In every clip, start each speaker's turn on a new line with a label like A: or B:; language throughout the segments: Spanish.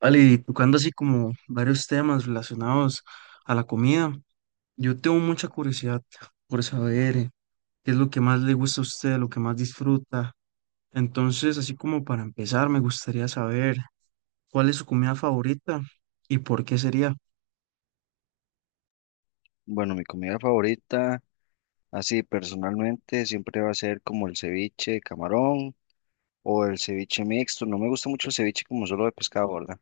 A: Vale, y tocando así como varios temas relacionados a la comida, yo tengo mucha curiosidad por saber qué es lo que más le gusta a usted, lo que más disfruta. Entonces, así como para empezar, me gustaría saber cuál es su comida favorita y por qué sería.
B: Bueno, mi comida favorita, así personalmente, siempre va a ser como el ceviche de camarón o el ceviche mixto. No me gusta mucho el ceviche como solo de pescado, ¿verdad?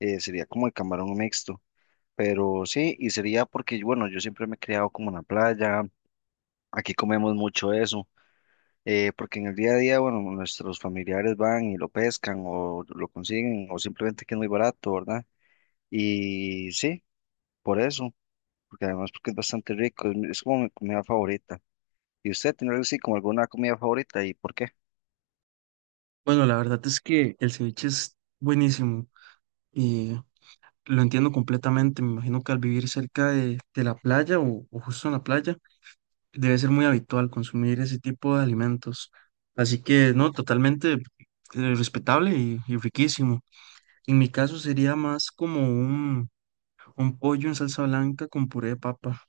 B: Sería como el camarón mixto. Pero sí, y sería porque, bueno, yo siempre me he criado como en la playa, aquí comemos mucho eso, porque en el día a día, bueno, nuestros familiares van y lo pescan o lo consiguen o simplemente que es muy barato, ¿verdad? Y sí, por eso, porque además porque es bastante rico, es como mi comida favorita. ¿Y usted tiene algo así como alguna comida favorita y por qué?
A: Bueno, la verdad es que el ceviche es buenísimo y lo entiendo completamente. Me imagino que al vivir cerca de la playa o justo en la playa, debe ser muy habitual consumir ese tipo de alimentos. Así que, no, totalmente respetable y riquísimo. En mi caso sería más como un pollo en salsa blanca con puré de papa.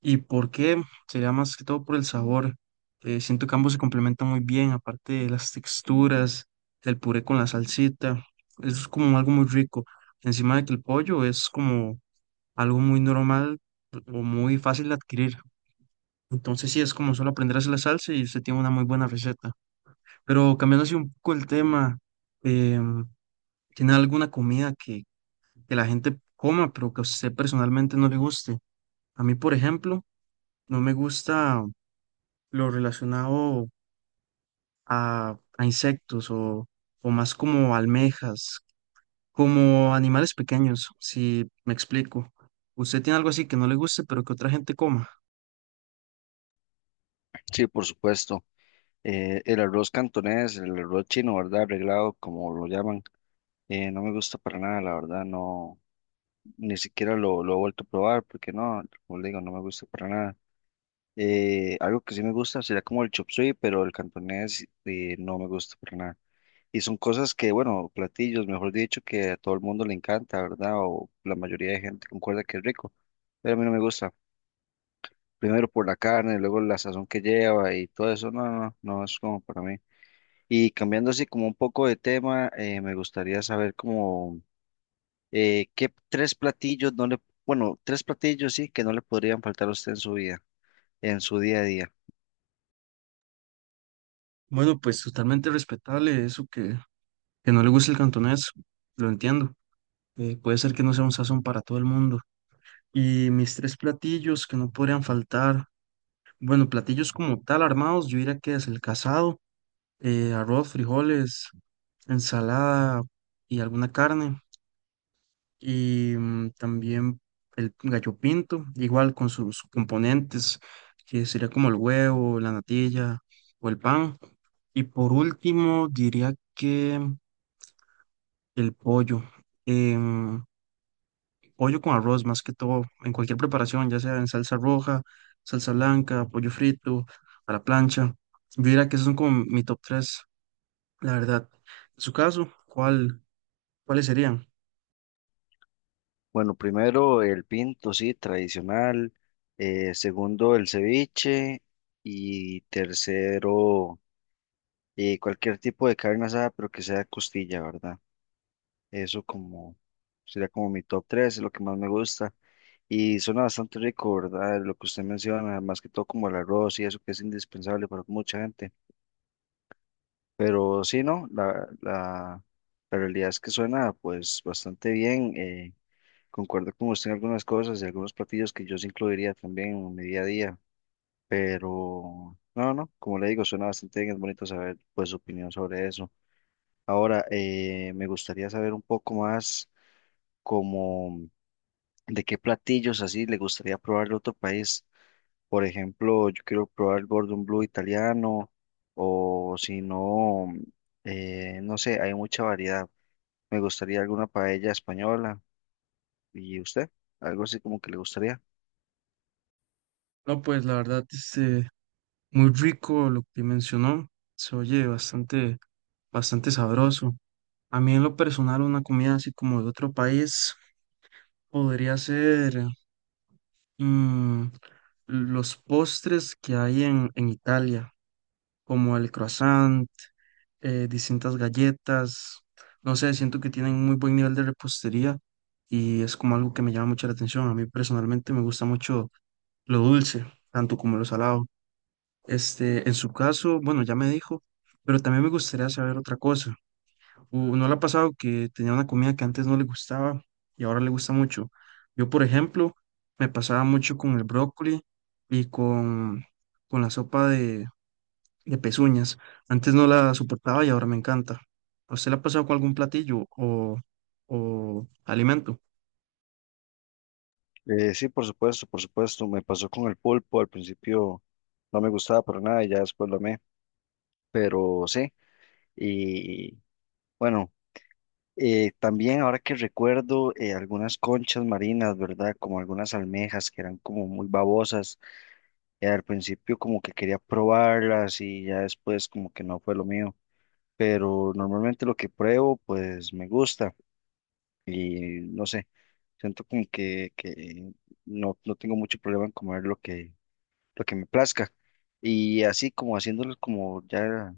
A: ¿Y por qué? Sería más que todo por el sabor. Siento que ambos se complementan muy bien, aparte de las texturas, el puré con la salsita. Eso es como algo muy rico. Encima de que el pollo es como algo muy normal o muy fácil de adquirir. Entonces sí, es como solo aprender a hacer la salsa y usted tiene una muy buena receta. Pero cambiando así un poco el tema, em, ¿tiene alguna que la gente coma, pero que a usted personalmente no le guste? A mí, por ejemplo, no me gusta lo relacionado a insectos o más como almejas, como animales pequeños, si me explico. ¿Usted tiene algo así que no le guste, pero que otra gente coma?
B: Sí, por supuesto. El arroz cantonés, el arroz chino, ¿verdad? Arreglado, como lo llaman. No me gusta para nada, la verdad, no, ni siquiera lo he vuelto a probar porque no, como le digo, no me gusta para nada. Algo que sí me gusta sería como el chop suey, pero el cantonés no me gusta para nada. Y son cosas que, bueno, platillos, mejor dicho, que a todo el mundo le encanta, ¿verdad? O la mayoría de gente concuerda que es rico, pero a mí no me gusta. Primero por la carne, luego la sazón que lleva y todo eso, no, no, no es como para mí. Y cambiando así como un poco de tema, me gustaría saber como qué tres platillos no bueno, tres platillos sí que no le podrían faltar a usted en su vida, en su día a día.
A: Bueno, pues totalmente respetable eso. Que no le guste el cantonés, lo entiendo. Puede ser que no sea un sazón para todo el mundo. Y mis tres platillos que no podrían faltar. Bueno, platillos como tal armados, yo diría que es el casado, arroz, frijoles, ensalada y alguna carne. Y también el gallo pinto, igual con sus componentes, que sería como el huevo, la natilla o el pan. Y por último, diría que el pollo. Em, pollo con arroz más que todo, en cualquier preparación, ya sea en salsa roja, salsa blanca, pollo frito, a la plancha. Yo diría que esos son como mi top 3 la verdad. En su caso, ¿cuál, cuáles serían?
B: Bueno, primero el pinto, sí, tradicional. Segundo, el ceviche. Y tercero, cualquier tipo de carne asada, pero que sea costilla, ¿verdad? Eso como sería como mi top 3 es lo que más me gusta. Y suena bastante rico, ¿verdad? Lo que usted menciona, más que todo como el arroz y eso que es indispensable para mucha gente. Pero sí, ¿no? La realidad es que suena pues bastante bien. Concuerdo con usted en algunas cosas y algunos platillos que yo sí incluiría también en mi día a día. Pero no, no, como le digo, suena bastante bien. Es bonito saber pues su opinión sobre eso. Ahora, me gustaría saber un poco más. Como de qué platillos así le gustaría probar de otro país. Por ejemplo, yo quiero probar el Gordon Blue italiano o si no, no sé, hay mucha variedad. Me gustaría alguna paella española. ¿Y usted? Algo así como que le gustaría.
A: No, pues la verdad, este, muy rico lo que mencionó, se oye bastante, bastante sabroso. A mí en lo personal, una comida así como de otro país podría ser mm, los postres que hay en Italia, como el croissant, distintas galletas, no sé, siento que tienen muy buen nivel de repostería y es como algo que me llama mucho la atención. A mí personalmente me gusta mucho lo dulce, tanto como lo salado. Este, en su caso, bueno, ya me dijo, pero también me gustaría saber otra cosa. ¿No le ha pasado que tenía una comida que antes no le gustaba y ahora le gusta mucho? Yo, por ejemplo, me pasaba mucho con el brócoli y con la sopa de pezuñas. Antes no la soportaba y ahora me encanta. ¿A usted le ha pasado con algún platillo o alimento?
B: Sí, por supuesto, por supuesto. Me pasó con el pulpo. Al principio no me gustaba para nada y ya después lo amé. Pero sí, y bueno. También ahora que recuerdo algunas conchas marinas, ¿verdad? Como algunas almejas que eran como muy babosas. Al principio como que quería probarlas y ya después como que no fue lo mío. Pero normalmente lo que pruebo pues me gusta y no sé, siento como que no, no tengo mucho problema en comer lo lo que me plazca. Y así como haciéndoles como ya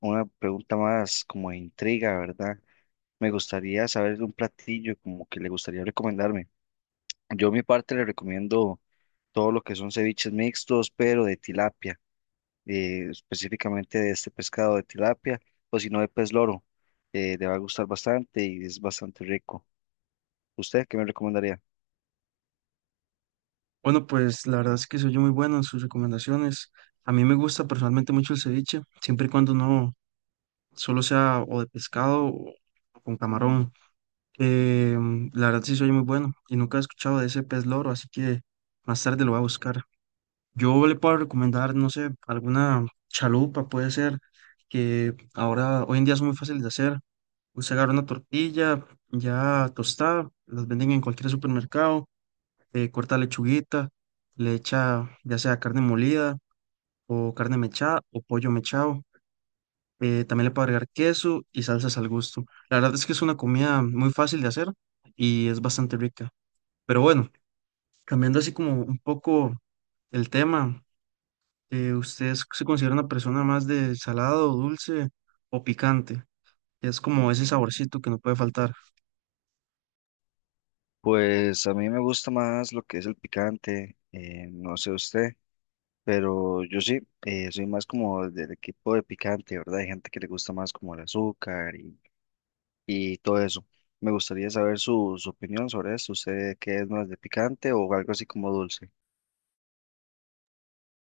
B: una pregunta más como de intriga, ¿verdad? Me gustaría saber de un platillo como que le gustaría recomendarme. Yo, a mi parte, le recomiendo todo lo que son ceviches mixtos, pero de tilapia, específicamente de este pescado de tilapia, o si no, de pez loro. Le va a gustar bastante y es bastante rico. ¿Usted qué me recomendaría?
A: Bueno, pues la verdad es que soy yo muy bueno en sus recomendaciones. A mí me gusta personalmente mucho el ceviche, siempre y cuando no solo sea o de pescado o con camarón. Eh, la verdad sí soy muy bueno y nunca he escuchado de ese pez loro, así que más tarde lo voy a buscar. Yo le puedo recomendar, no sé, alguna chalupa puede ser, que ahora hoy en día son muy fáciles de hacer. Usted agarra una tortilla ya tostada, las venden en cualquier supermercado, corta lechuguita, le echa ya sea carne molida o carne mechada o pollo mechado. Eh, también le puede agregar queso y salsas al gusto. La verdad es que es una comida muy fácil de hacer y es bastante rica. Pero bueno, cambiando así como un poco el tema, ¿usted se considera una persona más de salado, dulce o picante? Es como ese saborcito que no puede faltar.
B: Pues a mí me gusta más lo que es el picante, no sé usted, pero yo sí, soy más como del equipo de picante, ¿verdad? Hay gente que le gusta más como el azúcar y todo eso. Me gustaría saber su opinión sobre esto. ¿Usted qué es más de picante o algo así como dulce?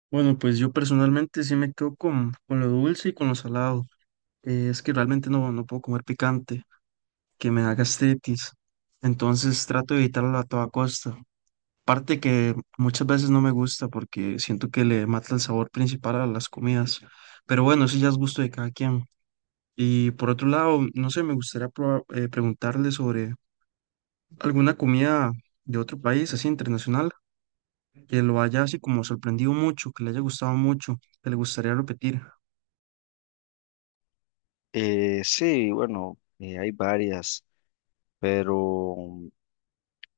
A: Bueno, pues yo personalmente sí me quedo con lo dulce y con lo salado. Es que realmente no, no puedo comer picante, que me da gastritis. Entonces trato de evitarlo a toda costa. Parte que muchas veces no me gusta porque siento que le mata el sabor principal a las comidas. Pero bueno, eso ya es gusto de cada quien. Y por otro lado, no sé, me gustaría preguntarle sobre alguna comida de otro país, así internacional, que lo haya así como sorprendido mucho, que le haya gustado mucho, que le gustaría repetir.
B: Sí, bueno, hay varias, pero mm,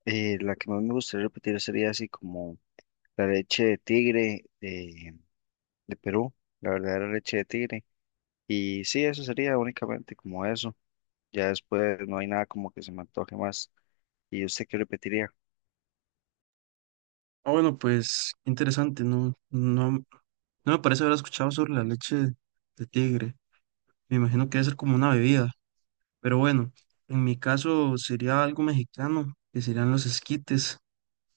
B: eh, la que más me gustaría repetir sería así como la leche de tigre de Perú, la verdadera leche de tigre. Y sí, eso sería únicamente como eso. Ya después no hay nada como que se me antoje más. ¿Y usted qué repetiría?
A: Ah, bueno, pues interesante, no, no, no me parece haber escuchado sobre la leche de tigre. Me imagino que debe ser como una bebida, pero bueno, en mi caso sería algo mexicano, que serían los esquites.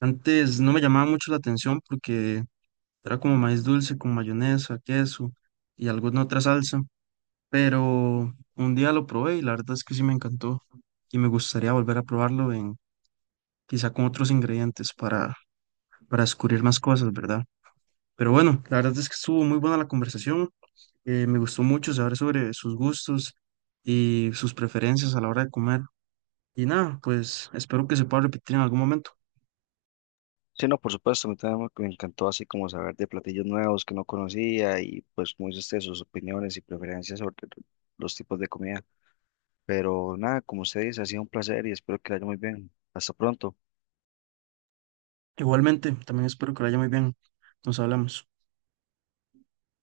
A: Antes no me llamaba mucho la atención porque era como maíz dulce con mayonesa, queso y alguna otra salsa, pero un día lo probé y la verdad es que sí me encantó y me gustaría volver a probarlo en quizá con otros ingredientes para descubrir más cosas, ¿verdad? Pero bueno, la verdad es que estuvo muy buena la conversación. Eh, me gustó mucho saber sobre sus gustos y sus preferencias a la hora de comer. Y nada, pues espero que se pueda repetir en algún momento.
B: Sí, no, por supuesto, a mí también me encantó así como saber de platillos nuevos que no conocía y pues como dice usted, sus opiniones y preferencias sobre los tipos de comida. Pero nada, como usted dice, ha sido un placer y espero que le haya muy bien. Hasta pronto.
A: Igualmente, también espero que lo haya muy bien. Nos hablamos.